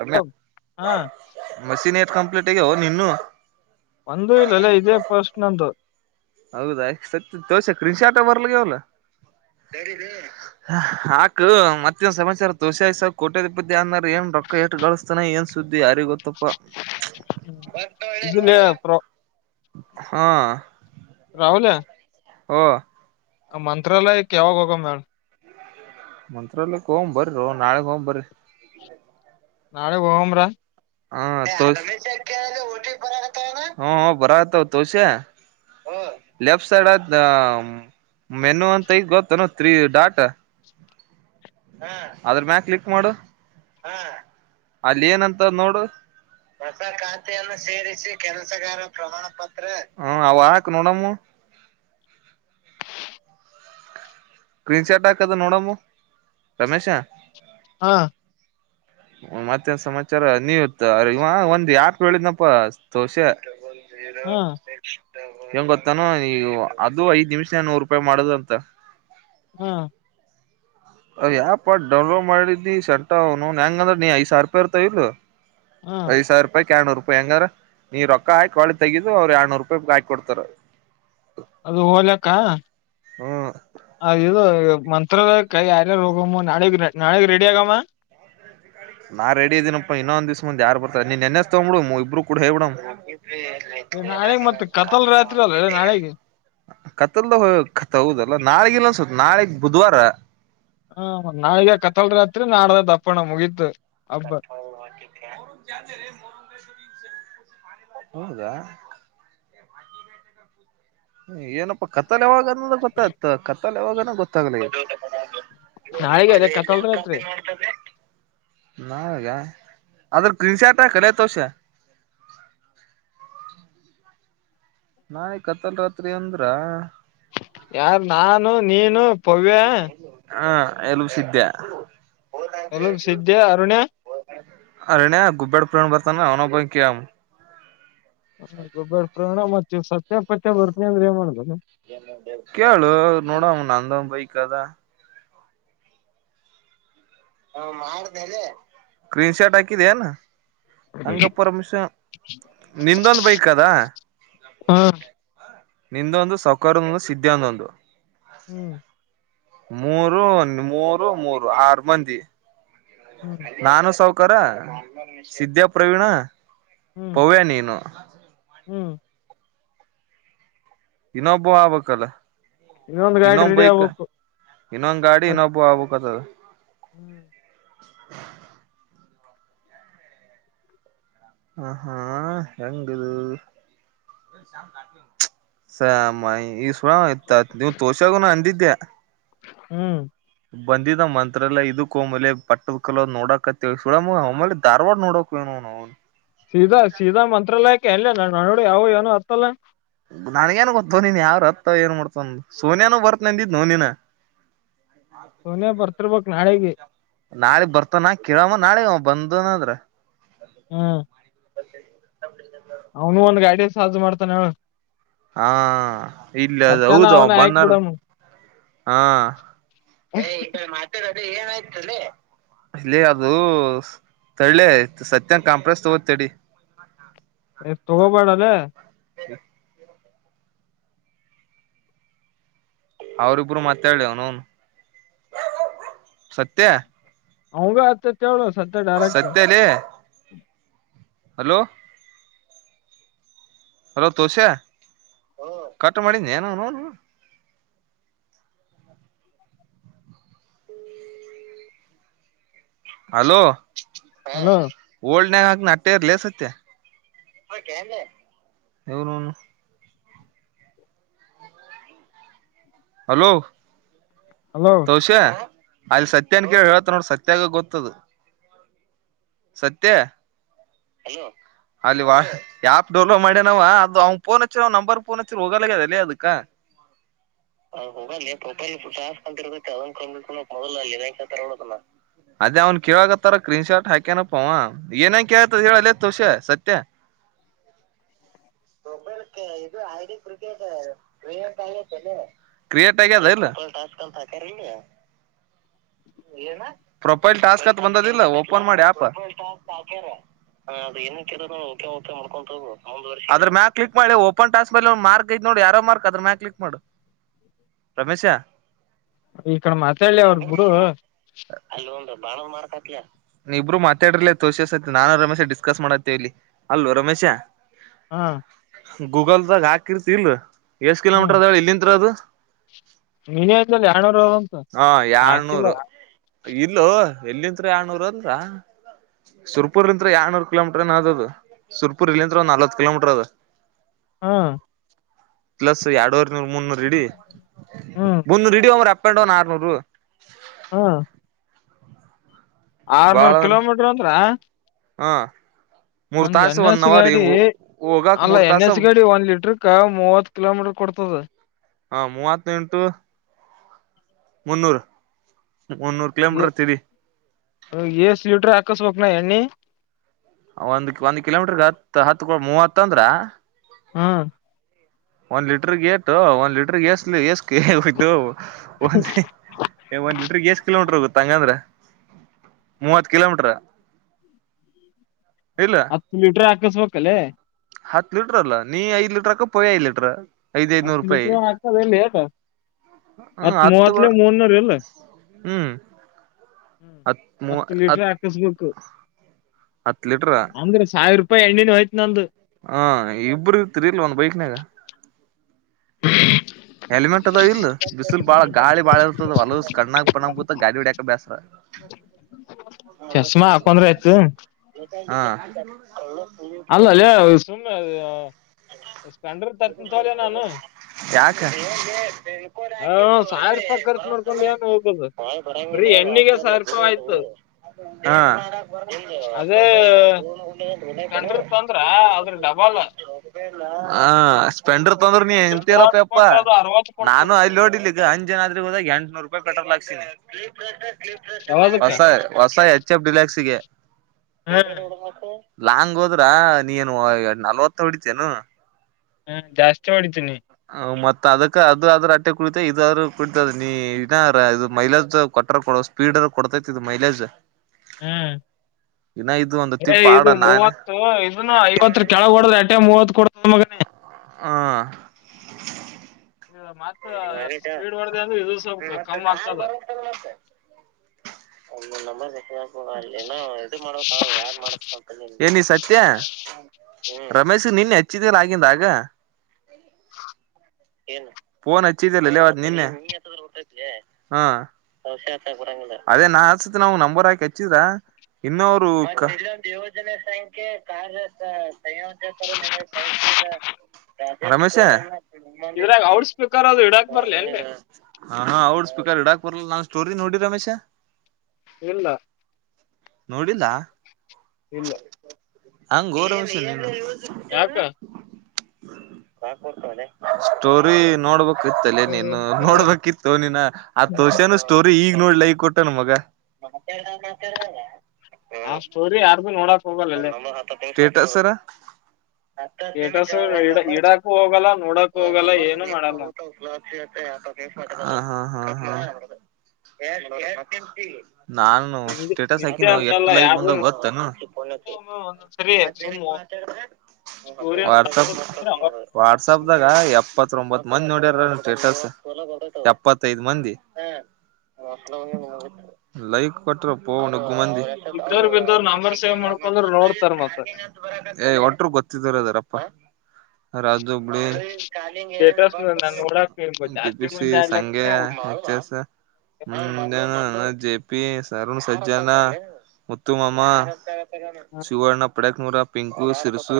ರಮ್ಯಾ ಹಾ machine complete ಅಯ್ಯೋ ನೀನು, ಒಂದೇ [unintelligible] ಇದೇ ಪೋಸ್ಟ್ ನಂದು ಹೌದಾ ಸಕ್ತಿ ತೋಸು ಸ್ಕ್ರೀನ್ ಶಾಟ್ಸ್ ಬರ್ಲಿಯೋಲಾ ಹಾ ಆಕೆ ಮತೇನ್ ಸಮಾಚಾರ ತೋಸೆಸು ಕೋಟ್ಯಾಧಿಪತಿ ಆನೆರೂ ಏನ್ ರೊಕ್ಕ ಎಟ್ಟು ಗಳಿಸ್ತಾನೆ ಏನ್ ಸುದ್ದಿ ಯಾರಿಗ್ ಗೊತ್ತಪ್ಪ. ಹ್ಮ್. ಬತ್ತಾಳೆ ಇದಿಲ್ಲೇ ನೋಡು, ಪ್ರ ಹಾ ರಾಹುಲೆ ಹ್ಮ ಮಂತ್ರಾಲಯಕ್ಕೆ ಯಾವಾಗ ಹೋಗುಮ, ಮಂತ್ರಾಲಯಕ್ಕೆ ಹೋಗಂ ಬರ್ರೋ ನಾಳೆಗೆ ಹೋಗೋಣ ಬರ್ರಿ ನಾಳೆಗೆ ಹೋಮ್ರಾ ಹ ಹ ಬರತವ ತೋಸ್ಯ ಲೆಫ್ಟ್ ಸೈಡ್ ಮೆನು ಅಂತ ಈ ಗೊತ್ತ ತ್ರೀ ಡಾಟ್ ಅದ್ರ್ ಮೇಲೆ ಕ್ಲಿಕ್ ಮಾಡು ಅಲ್ಲಿ ಏನಂತ ನೋ ಹೊಸ ಖಾತೆಯನ್ನು ಸೇರಿಸಿ ಕೆಲಸಗಾರ ಪ್ರಮಾಣ ಪತ್ರ ಹ ಅವಾಕ್ ನೋಡಮ್ಮ್. ಸ್ಕ್ರೀನ್ ಶಾರ್ಟ್ ಹಾಕದು ನೋಡಮ್ಮ್ ರಮೇಶ, ಹಾ ಮತ್ತೆನ್ ಸಮಾಚಾರ ನೀವು ಇತ್ತ ಇವ ಒಂದ್ ಯಾಪ್ ಹೇಳಿದ್ನಪ್ಪ ತೋಷೖ. ಇದ ಹಾ ಸ್ಟ್ರೈಟ್ ಹೆಂಗ್ ಗೊತ್ತಾನು ಇವ ಅದು ಐದ್ ನಿಮಿಷ ನೂರು ರೂಪಾಯಿ ಮಾಡುದು ಅಂತ. ಹಾ ಯಾಪ್ ಡೌನ್ಲೋಡ್ ಮಾಡಿದ್ಲೀ ಸೆಂಟ್ರ ಅವನು ಹೆಂಗಂದ್ರ ನೀ ಐ ಸಾವಿರ ಯಿರ್ತಾವ ಇಲ್ಲೋ. ಹಾ ಐದು ಸಾವಿರ ರೂಪಾಯಿ ಕ್ಯಣೂರು ಹೆಂಗಾರ ನೀ ರೊಕ್ಕ ಹಾಕಿ ಕಳಿ ತೆಗಿದು ಅವ್ರು ಎರಡುರ್ನೂರು ರೂಪಾಯಿ ಹಾಕಿ ಕೊಡ್ತಾರೆ. ಅದು ಹೋಲಕ್ಕ ಅ ಇದು ಏಕ್ ಮಂತ್, ಹ ಕೈ ಹಾಗೆ ಹೋಗುಮ್ ನಾಳೆಗೆ ನಾಳೆೆಗೆ ರೆಡಿ ಆಗಮ್ಮ ನಾ ರೆಡಿ ಇದೀನಪ್ಪ ಇನ್ನೊಂದ್ ದಿವಸ ಮುಂದ್ದೆ ಯಾರ ಬರ್ತಾರೆ ನೀನ್ ಹೆನ್ ಹೆಸ್ ತಗೊಂಡ್ಬಿಡು ಇಬ್ಬರು ಕೂಡ ಹೇ ಬ್ರಿಡನ್. ಬಿಡ್ ಏ, ನಾಳೆಗ್ ಮತ್ ಕತಲ್ ರಾತ್ರಿ ಅಲ್ಲ ನಾಳೆಗೆ ಕತ್ತಲ್ದ ಕತ್ತದಲ್ಲ ನ ಇಲ್ಲೊಂದು, ನಾಳಿಗ್ ಬುಧವಾರ. ಹ ನಾಳಿಗ ಕತ್ತಲ್ ರಾತ್ರಿ ನಾಡ್ದ ದಪ್ಪಣ ಮುಗೀತ್. [inaudible] ಹೌದಾ. ಹ್ಮ ಏನಪ್ಪಾ ಕತ್ತಲ್ ಯಾವಾಗ. [inaudible] ಅವಾಗನ ಗೊತ್ತಾಗ್ಲಿ. ನಾಳೆಗೆ ಅದೇ ಕತಲ್ ರಾತ್ರಿ ನಾವಿಗ. ಅದ್ರ ಕ್ರಚಟ ಕೆತಸ [inaudible] ನಾಳಿಗ ಕತ್ತಲ್ ರಾತ್ರಿ ಅಂದ್ರ. ಯಾರ್ ನಾನು ನೀನು. ಪವ್ಯ ಹಾ. ಎಲೂ ಸಿದ್ಯಾ. ಎಲ್ಲೂ ಸಿದ್ದೆ ಅರುಣ್ಯ [inaudible] ಅರುಣ್ಯಾ ಗುಬ್ಬೇಡ್ ಪು ಬರ್ತನ ಅವನ ಪ ಕಾಮ [inaudible] ಹ ಗುಬ್ಬ್ಯಾಡ್ ಪ್ರವೀಣ ಮತ್ತಿವ್ ಸತ್ಯಪತ್ಯ ಬರ್ತನಿ ಅಂದ್ರೆ ಏನ್ ಮಾಡ್ದ. ಕೇಳು ನೋಡಮ್ ನಂದದ ಬೈಕ್. ಕದ. ಕ್ರೀನ್ ಶಾರ್ಟ್ ಹಾಕಿದೆನ. ಹಂಗ ಪರಮಿಷನ್ ನಿಂದೊಂದ್ ಬೈಕ್ ಅದಾ. ಹಾ ನಿಂದೊಂದು ಸೌಕಾರಂದು ಸಿದ್ಧ್ಯಾದೊಂದು. ಹ್ಮ್. ಮೂರು ಓನ್ ಮೂರು ಮೂರು ಆರು ಮಂದಿ. ಹ್ಮ್ ನಾನು ಸೌಖ. ಕರ ಸಿದ್ದ್ಯಾ ಪ್ರವೀಣ. ಹ್ಮ್ ಪವ್ವ್ಯಾ ನೀನು. ಹ್ಮ್ ಇನ್ನೊಬ್ಬ ಆಗ್ಬಕ್ಲ್. ಇನ್ನೊಂದ್ ಗಾಡಿ ರೆಡಿ ಇನ್ನೊಂಬೈಕ್ ಆಗ್ಬೇಕು ಇನ್ನೊಂದ್ ಗಾಡಿ ಇನ್ನೊಬ್ಬ ಆಗ್ಬಕ್ತದ. ಹ್ಮ್. [inaudible] ಹ ಹಾ ಹೆಂಗಿದು ಸಾಮ ಈ ಸು ಇಯತ್ತ್ ನೀವ್ ತೋಷಾಗನು ಅಂದಿದ್ದ್ಯಾ. ಹ್ಮ್. ಬಂದಿದ ಮಂತ್ರ ಎಲ್ಲ ಇದಕ್ಕ ಹಮೇಲೆ ಪಟ್ಟದ ಕಲೋ್ ನೋಡಕತ್ತವ ಸುೇಲೆ ಧವಾಡ ನೋಡಕವನೋ ನಾವು [inaudible] ಸೀಧಾ ಸೀಧಾ ಮಂತ್ರಾಲಯಕ್. ಎಲ್ಲ ನ ನಡು ಯಾವು ಏನೂ ಅತ್ತಲ್ಲ. ನನ್ಗೇನ್ ಗೊತ್ತ ನೀನ್ ಯಾವ್ರ ಅತ್ ಏನ್ ಮಾಡ್ತವ ಸೋನ್ಯಾನು ಬರ್ತೀನಿನಂದಿದ್ ನೋನಿನ. ಸೋನ್ಯಾ ಬರ್ತಿರ್ಬಕ್ ನಾಳಿಗಿ. ನಾಳಗ್ ಬರ್ತಾನ ಕೇಳಮ್ಮ ನಾಳೆ ಬಂದನದ್ರ ಹ್ಮ್ ಅವನು ಒಂದ್ ಗೈಡೆನ್ಸ್ ಮಾಡ್ತಾನೆ ಅವ್ನ್ ಹಾ ಇಲ್ಲಿ ಅದು ಹೌದ ಅವನ ಹಾಕ್ ಬಂದಾರ ಬಿಡಮ್ [inaudible] ಹಾ ಇಲ್ಲಿ ಅದು ತಡಿಲೇ ಅಯ್ತು ಸತ್ಯನ್ ಕಾಂಪ್ರೆಸ್ ತಗೋತಡಿ ಹೇ ತಗೋಬೇಡ [unintelligible] [unintelligible] ಅವರಿಬ್ಬರು ಮಾತಾಡ್ಲಿ ಅವ್ನು ಅವ್ನು ಸತ್ಯ [unintelligible] ಕೇಳು ಸತ್ಯ ಡೈರೆಕ್ಟ್ ಸತ್ಯಲೇ ಹಲೋ ಹಲೋ ತುಷ ಕಟ್ ಮಾಡಿ ಏನೋ [unintelligible] ಹಲೋ ಹಾ ಹಲೋ ಹೋಲ್ಡ್ ಸತ್ಯ [unintelligible] ಹಲೋ ಹಲೋ [unintelligible] ಅಲ್ಲಿ ಸತ್ಯನ್ ಕೇಳಿ ಹೇಳತ ನೋಡ ಸತ್ಯಾಗ ಗೊತ್ತದು ಸತ್ಯ ಎಲ್ಲೋ ಆಪ್ ಡೌನ್ಲೋಡ್ ಮಾಡೋನವ ಅವಂಗ ಅವಂಗ ಫೋನ್ ಹಚ್ಚಿದ್ರೆ ಅವ್ನು ನಂಬರ್ಗೇ ಫೋನ್ ಹಚ್ಚಿದ್ರೆ ಹೋಗಲ್ದೆ ಅವಂದಕ್ಕ [unintelligible] ಅದೇ ಅವ್ನ್ ಕೇಳಕಾತರ ಸ್ಕ್ರೀನ್ಶಾಟ್ ಏನಪ್ಪಾ ಏನ ಕೇಳ್ತದ ಹೇಳಲ್ಲ ತುಷೆ ಸತ್ಯ [unintelligible] ಕ್ರಿಯಟ್ ಆಗ್ಯಾದೇನು ಹೇ ಪ್ರೊಪೈಲ್ ಟಾಸ್ಕ್ ಹತ್ ಬಂದದಿಲ್ಲ ಫೋನ್ ಮಾಡಿ ಆಪ್ ಹಾಕ್ಯರೆ ಅದು ಏನು ಓಕೆ ಓಕೆ ಮಾಡ್ಕೊಂತ ಹೋಗು ಆದ್ರೂ ಮೇಲೆ ಕ್ಲಿಕ್ ಮಾಡಿ ಓನ್ ಟಾಸ್ಕ್ ಮಾರ್ಕ್ ಐತೋಡಿ ಅರೋ ಮಾರ್ಕ್ ಆದ್ರೂ ಮ್ಯಾಗ್ ಕ್ಲಿಕ್ ಮಾಡಿ ಈ ಕಡೆ ಮಾತಾಡ್ಲೆ ಅವದ್ರು ಬಿಡು ಇಬ್ರು ಮಾತಾಡಿರ್ಲ ತೋಷಸತಿ ನಾನು ರಮೇಶ ಡಿಸ್ಕಸ್ ಮಾಡತ್ತೇವ ಇಲ್ಲಿ ಅಲ್ಲೋ ರಮೇಶ ಹಾ ಗೂಗಲ್ದಾಗ ಹಾಕಿರ್ತಿಲ್ ಎಷ್ಟ ಹ್ಮ್ ಕಿಲೋಮೀರ್ದಳ ಇಂತ್ರ ಅದು [unintelligible] ಹಾ ಹಾಕಿಲ್ಲ ಏಳುನೂರು [inaudible] ಇಲ್ಲೋ ಎಲ್ಲಿದ್ರಾ ಏಳುನೂರು ಅಂದ್ರ ಸುರ್ಪುರ್ ಇದ್ರ ಏಳುನೂರು ಕಿಲೋಮೀಟ್ರ ಏನ್ ಅದ ಅದು ಸುರ್ಪುರ್ ಇಲ್ಲಿಂದ ಒಂದ್ ನಲ್ವತ್ ಕಿಲೋಮೀಟರ್ ಅದ ಹಾ ಪ್ಲಸ್ ಎರಡ್ರ್ ನೂರ್ ಮುನ್ನೂರ್ ಇಡಿ ಹ್ಮ್ ಬಂದು [unintelligible] ಡೊನ್ ಆರ್ನೂರು ಹಾ ಆರ್ನೂರ್ ಕಿಲೋಮೀಟರ್ ಅಂದ್ರ ಹಾ ನಂದ ಎನ್ ಎಸ್ ಗಾಡಿ ಹೋಗಾಕ್ ಅಲ್ಲ ಮೂರ್ ಎನ್ ತಾಸ ಎಸ್ ಗಾಡಿ ಒಂದ ಲೀಟರ್ ಆರಾಮ್ ಮೂವತ್ ಕಿಲೋಮೀಟರ್ ಕೊಡ್ತದ. ಹಾ ಮೂವತ್ತೆಂಟು ಮುನ್ನೂರು ಎ ಎ ಸ ಲೀಟ್ರ ಆ ಕಸಬೇಕ್ ನಾ ಎಣ್ಣಿ. ಒಂದ್ ಒಂದ ಕಿಲೋಮೀಟರ್ಗ ಹತ್ತ ಹತ್ತ ರೂಪಾಯಿ ಮೂವತ್ತ ಹತ್ತಂದ್ರ ಹಾ ಒಂದ್ ಲೀಟರ್ಗ್ ಏಟು ಒಂದ್ ಲೀಟರ್ಗ್ ಏಸ್ ಏಸ್ [unintelligible] ಹೋಯ್ತು ಒಂದ್ ಒಂದ್ ಲೀಟರ್ಗೆ ಎಷ್ಟ ಕಿಲೋಮೀಟರ್ ಹೋಗ್ತೈತಿ. ತಂಗಂದ್ರ ಮೂವತ್ ಕಿಲೋಮೀಟರ್ ಇಲ್ಲ ಹತ್ತ ಲೀಟರ್ ಆ ಕಸಬೇಕಲ್ಲೇ. ಹತ್ ಲೀಟ್ರ ಅಲ್ಲಾ ನೀ ಐದ್ ಲೀಟರ್ಕ ಪವ್ಯ ಐದ ಲೀಟ್ರ. ಹತ್ ಲೀಟ್ರ ಹಾಕದ ಎಲ್ಲಿ ಏನ್ ಹ್ಮ ಹತ್ ಹತ್ತು ಮೂವತ್ಲೆ ಮೂನ್ನೂರ್ ಇಲ್ಲ ಹ್ಮ್ ಹತ್ ಮೂವ ಹತ್ತು ಲೀಟ್ರ ಹತ್ ಹಾಕಸ್ಬೇಕು ಹತ್ ಲೀಟ್ರ ಅಂದ್ರೆ ಸಾವಿರೂಪಾಯ ಎಣ್ಣಿನ ಹೋಯ್ತ ನಂದು ಹಾ ಇಬ್ಬರ್ ಇರ್ತಿರಿಲ್ಲ ಒಂದ್ ಬೈಕ್ನಾಗ. ಹೆಲಿಮೆಟ್ ಅದಾವ ಇಲ್ಲ. ಬಿಸಿಲ ಬಾಳ ಗಾಳಿ ಬಾಳ ಇ ಹೊಲಸ್ ಕಣ್ಣಾಗ್ ಪಿನ್ನಾಗ್ ಬೀಳ್ತದ್ ಗಾಡಿ ಹೊಡ್ಯಾಕೆ ಬ್ಯಾಸರ. ಚಷ್ಮಾ ಹಾಕೊಂಡ್ರ ಆಯ್ತಲಾ. [unintelligible] ಅಲ್ಲಲೆ ಸುಮ್ಮ್ನೆ ಸ್ಪ್ಲೆಂಡರ್ ತರ್ತಿಂತೋಲೆ ನಾನು. ಹಾ ಹ ಹ ಸಾವಿರ ರೂಪಾಯಿ ಖರ್ಚು ಮಾಡ್ಕೊಂಡ್ ಏನ್ ಹೋಗೋದು ಬರೀ ಎಣ್ಣಿಗೆ ಸಾವಿರ ರೂಪಾಯಿ ಆಯ್ತು ಅದೇ ಸ್ಪೆಂಡರ್ ತಂದ್ರ ಅದ್ರ ಡಬಲ್ ಸ್ಪೆಂಡರ್ ತಂದ್ರ ಮೂವತ್ತು [unintelligible] ಪ್ಪಾ ಕೊಟ್ರ ಅದು ಅರವತ್ತು ನಾನು ಕೊಡ್ತದ ಅಲ್ಲಿ ನೋಡಿಲಿ ಈಗ ಅಂಜನಾದ್ರಿ ಹೋದಾಗ ಎಂಟನೂರ ರೂಪಾಯಿ ಪೆಟ್ರೋಲ್ ಹಾಕ್ಸಿನಿ ಯಾವದಕ್ಕ ಹೊಸ ಹೊಸ ಯ ಪ್ ಡಿಲಾಕ್ಸಿಗೆ ಹಾ ಪಷ ನೋಡ ಮತ್ರ ಲಾಂಗ್ ಹೋದ್ರ ನೀನು ಎ ನಲ್ವತ್ತು ಹೊಡಿತೇನು ಹ್ಮ ಜಾಸ್ತಿ ಮಾಡಿದ್ದೀನಿ ಮತ್ತತ್ ಅದಕ್ಕ ಅದ ಆದ್ರ ಅಟ್ಟೆ ಕುಡಿತ ಇದಾದ್ರೂ ಕುಡಿತದ ನೀನ ಇದು ಮೈಲೇಜ್ ಕೊಟ್ಟ್ರ ಕೊ ಸ್ಪೀಡ್ ಕೊಡ್ತೈತಿದು ಮೈಲೇಜ್ ಹ್ಮ್ ಇನ್ನ ಇದು ಒಂದು ಏ ತಿಪ್ ಆಡ ಇದು ನಾನೇ ಮೂವತ್ತು ಇದನ್ನು ಐವತ್ತುರ ಕೆಳಗ ಹೊಡ್ರ ಅಟ್ಟೆ ಮೂವತ್ತು ಕೊಡ ಮಗನ ಹ ಮತ್ತ ಸ್ಪೀಡ್ ಹೊರ್ದ ಅಂದ್ರೆ ಇದು ಸ್ವಲ್ಪ ಕಮ್ಮ್ ಆಗ್ತದ ಒ ನಮ್ಮ ಏನೋ ಎಡಿ ಮಾಡ್ಬೇಕಕ್ ಯಾರನ್ ಮಾಡಂತ ಮತ್ತ ರಮೇಶ್ ನಿನ್ನೆ ಹೆಚ್ಚಿದಲ್ಲ ಆಗಿಂದಾಗ ನ್ ಹಚ್ಚಿದಲ್ಲ ಅವ ನಿನ್ನೆ ಹ ಅದೇ ನಾಸತ್ ನಾ ನಂಬರ್ ಹಾಕಿ ಹಚ್ಚಿದ್ರ ಇನ್ನು ಅವರು ರಮೇಶ ಇದ್ರಾಗ ಔಡ್ ಸ್ಪೀಕರ್ ಅದು ಹಡಾಕ್ ಬರ್ಲಿ ಅಲ್ಲಿ ಹಾ ಔಡ್ ಸ್ಪೀಕರ್ ಹಿಡಾಕ್ ಬರ್ಲ್ಲ ನಾ್ ಸ್ಟೋರಿ ನೋಡಿ ರಮೇಶ ಇಲ್ಲ ನೋಡಿಲ್ಲ ಇಲ್ಲ ಹಂಗ ಗೌರವಂಶ ನೀ ಯಾಕ ತದ ಕಾಕಡ್ತವಳ ಸ್ಟೋರಿ ನೋಡ್ಬೇಕು ಗತ್ತಲೇ ನೀನು ನೋಡ್ಬೇಕಿತ್ತು ನೀಿನ ಆ ತೋಷನು ಸ್ಟೋರಿ ಈಗ್ ನೋಡ್ಲ ಕೊಟ್ಟನು ಮಗ ಆ ಸ್ಟೋರಿ ಯಾರು ನೋಡಕ್ ಹ ಹೋಗಲ್ಲಲ್ಲೇ ನಮ್ಮ ಹ ಎ ಸರ ಹತ್ತು ಹತ್ತು ನಿಮಿಷ ಸ್ಟೇಟಸ್ ಒಂದ್ ಇಡ ನಂಬರ್ ಇಡಾಕು ಹೋಗಲ್ಲ ನೋಡಕ್ ಒಂದ್ ಹೋಗಲ್ಲ ನಂಬರ್ ಏನು ಮಾಡಲ್ಲ ಊಟಲಾ ಇಗತ್ತೆ ನಿ ನಾನು ನಿಂದೆ ಸ್ಟೇಟಸ್ ನಿಂದೆ ಹಾಕಿನ ಎಷ್ಟ ಅಂತಲ್ಲ ಲೈಕ್ ಯಾರ್ದು ಬಂದಾಗ ಗೊತ್ತನು ಒಂದೊಂದ್ಸರಿ ಸುಮ್ ಸ್ಟೋರಿ ನೋಡಕ್ ಕೊಡ್ತಿದ್ರ ಅವಾಗ ನೋಡ್ ವಾಟ್ಸಪ್ದಾಗ ಎಪ್ಪತ್ೊಂಬತ್ ಮಂದ ಸ ಎತ್ತ ಮಂದಿ ಲೈಕ್ ಕೊಟ ಇದ್ದೋರ್ ಬಿದ್ದೋರ್ ನಂಬರ್ ಸೇವ್ ಮಾಡ್ಕೊಂಡ್ರ ನೋಡ್ತಾರ ಮತ್ತ [inaudible] ಏ ಒಟರು ಗೊತ್ತಿದಾರ ಅದಾರಪ್ಪ ಪಾಯ ರಾಜು ಹುಬಳಿ ಸ್ಟೇಟಸ್ ನಾನ್ ನೋಡಾಕ್ ಇವ್ ಟ ಪ ಜಾಸ್ತಿ ಸಿ ಮಂದಿ ಸಂಗ್ಯಾ ಆಗ್ಲತ್ತನೆ ಎಚ್ಚ ಎಸ್ ಪಿ ಅರುಣ್ ಸಜ್ಜನಾ ಮುತ್ತುುಮಮ್ಮ ಸುವರ್ಣ ಪಡಕ್ ಮೂೂರ ಪಿಂಕು ಸಿರಿಸು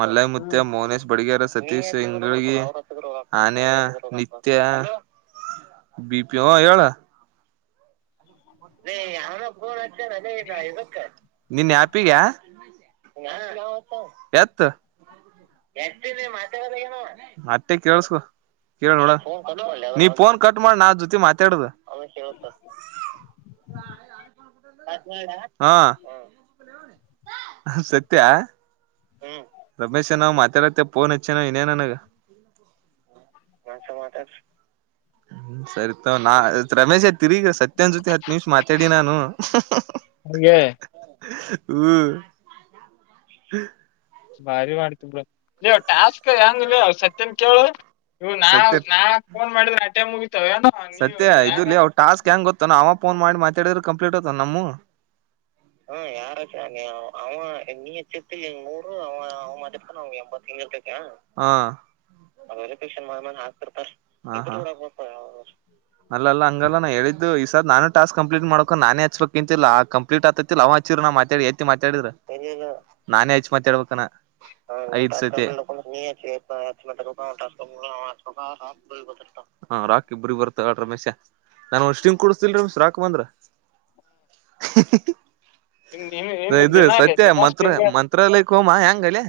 ಮಲ್ಲಯೈ ಮುತ್ಯಾ ಮೋನೇಶ್ ಬಡಿಗೇರ್ ಸತೀಶ್ ಇಂಗಳಗಿ ಅನ್ಯ ನಿತ್ಯ ಬಿ ಪಿ ಹೂ ಹೇಳ ಲೆ ಯಾವನೋ ನಿನ್ ಆ್ಯಪ್ಗಾ ಎತ್ ಮತ್ತೆ ಕೇಳಸ್ಕೋ ಕೇಳ ನೋಡ ನೀ ಪೋನ್ ಕಟ್ ಮಾಡ ನ ಜೊತೆ ಮಾತಾಡುದು [unintelligible] ಹಾ ಸತ್ಯ ರಮೇಶ್ ನಾವ್ ಮಾತಾಡತೆವ ಫೋನ್ ಹಚ್ಚೇನಾ ವಿನ್ಯ ನನಗ ಹ್ಮ ಸರಿ ತೊಗೊ ರಮೇಶ ತಿರುಗಿ ಸತ್ಯ ನಿಮ್ಷ ಮಾತಾಡಿ ನಾನು ಹಂಗೆ ಹ್ಮ ಭಾರಿ ಮಾಡ್ತಿ ಬಿಡ್ ಲೆ ಟಾಸ್ಕ್ ಹೆಂಗಳೆ ಸತ್ಯನ್ ಕೇಳು ನೀವು ನಾ ಸತ್ಯ ನಾ ಪೋನ್ ಮಾಡಿದ್ರ ಆಟೆ ಮುಗೀತ ಸತ್ಯ ಇದು ಲೆ ಅವ ಟಾಸ್ಕ್ ಹೆಂಗ್ ಗೊತ್ತ ಏನು ಅವ ಪೋನ್ ಮಾಡಿ ಮಾತಾಡಿದ್ರ ಕಂಪ್ಲೀಟ್ ಆತಾವ ಏನ್ ನಾಮವ್ ಅಲ್ಲಲ್ಲ ಹಂಗಲ್ಲ ನ ಹೇಳಿದ್ದು ಈ ಸರ್ ನಾನು ಟಾಸ್ಕ್ ಕಂಪ್ಲೀಟ್ ಮಾಡ್ಕೊಂಡ ನಾನೇ ಹಚ್ಬೇಕಂತಿಲ್ಲ ಕಂಪ್ಲೀಟ್ ಆತತಿಲ್ಲ ಅವ್ ಹಚ್ಚಿದ್ರ ನ ಮಾತಾಡಿದ್ರ ಏತಿ ಮಾತಾಿದ್ರ ನಾನೇ ಹಚ್ಚ ಮಾತಾಡ್ಬೇಕ್ ಏನ್ ಐತಿ ಸತಿ [unintelligible] ಥರ್ಡ್ ರಮೇಶ್ ನಂಗ್ ಒಂದ ಸ್ಟಿಂಗ್ ಕುಡಸ್ತಿ ಇಲ್ಲಾ ರೋಕ್ ಬಂದ್ರ ನಿಮ್ ನಿಮ್ ಇದು ದಿನ ಲೇ ಸತ್ಯ ದಿನ ಮಂತ್ರ ಸ್ಟಿಂಗ್ ಮಂತ್ರಾಲಯಕ್ಕೆ ಹೋಮ ಹೆಂಗಲೆ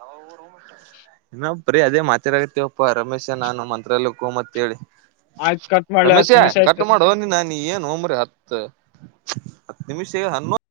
ಯಾವ ರೂಮ [unintelligible] ಬರೇ ಅದೇ ಮಾತಿದಾಗ ಇರ್ತೆವ್ ರಮೇಶ ನಾನು ಮಂತ್ರಲ್ಲಯಕ ಹೋಗಂ ಅಂತ ಹೇಳಿ ಆಯ್ತ್ ಕಟ್ ಮಾಡ್ಲಿ ಹತ್ತ್ ರಮೇಶ್ಯಾ ನಿಮಿಷ ಆಯ್ತ್ ಕಟ್ ಮಾಡೋ ನೀನ್ ನೀನ್ ಏನೋ ಮಾರಾಯ ಹತ್ತ ಹತ್ತು ನಿಮಿಷ ಹಾನೊಂದ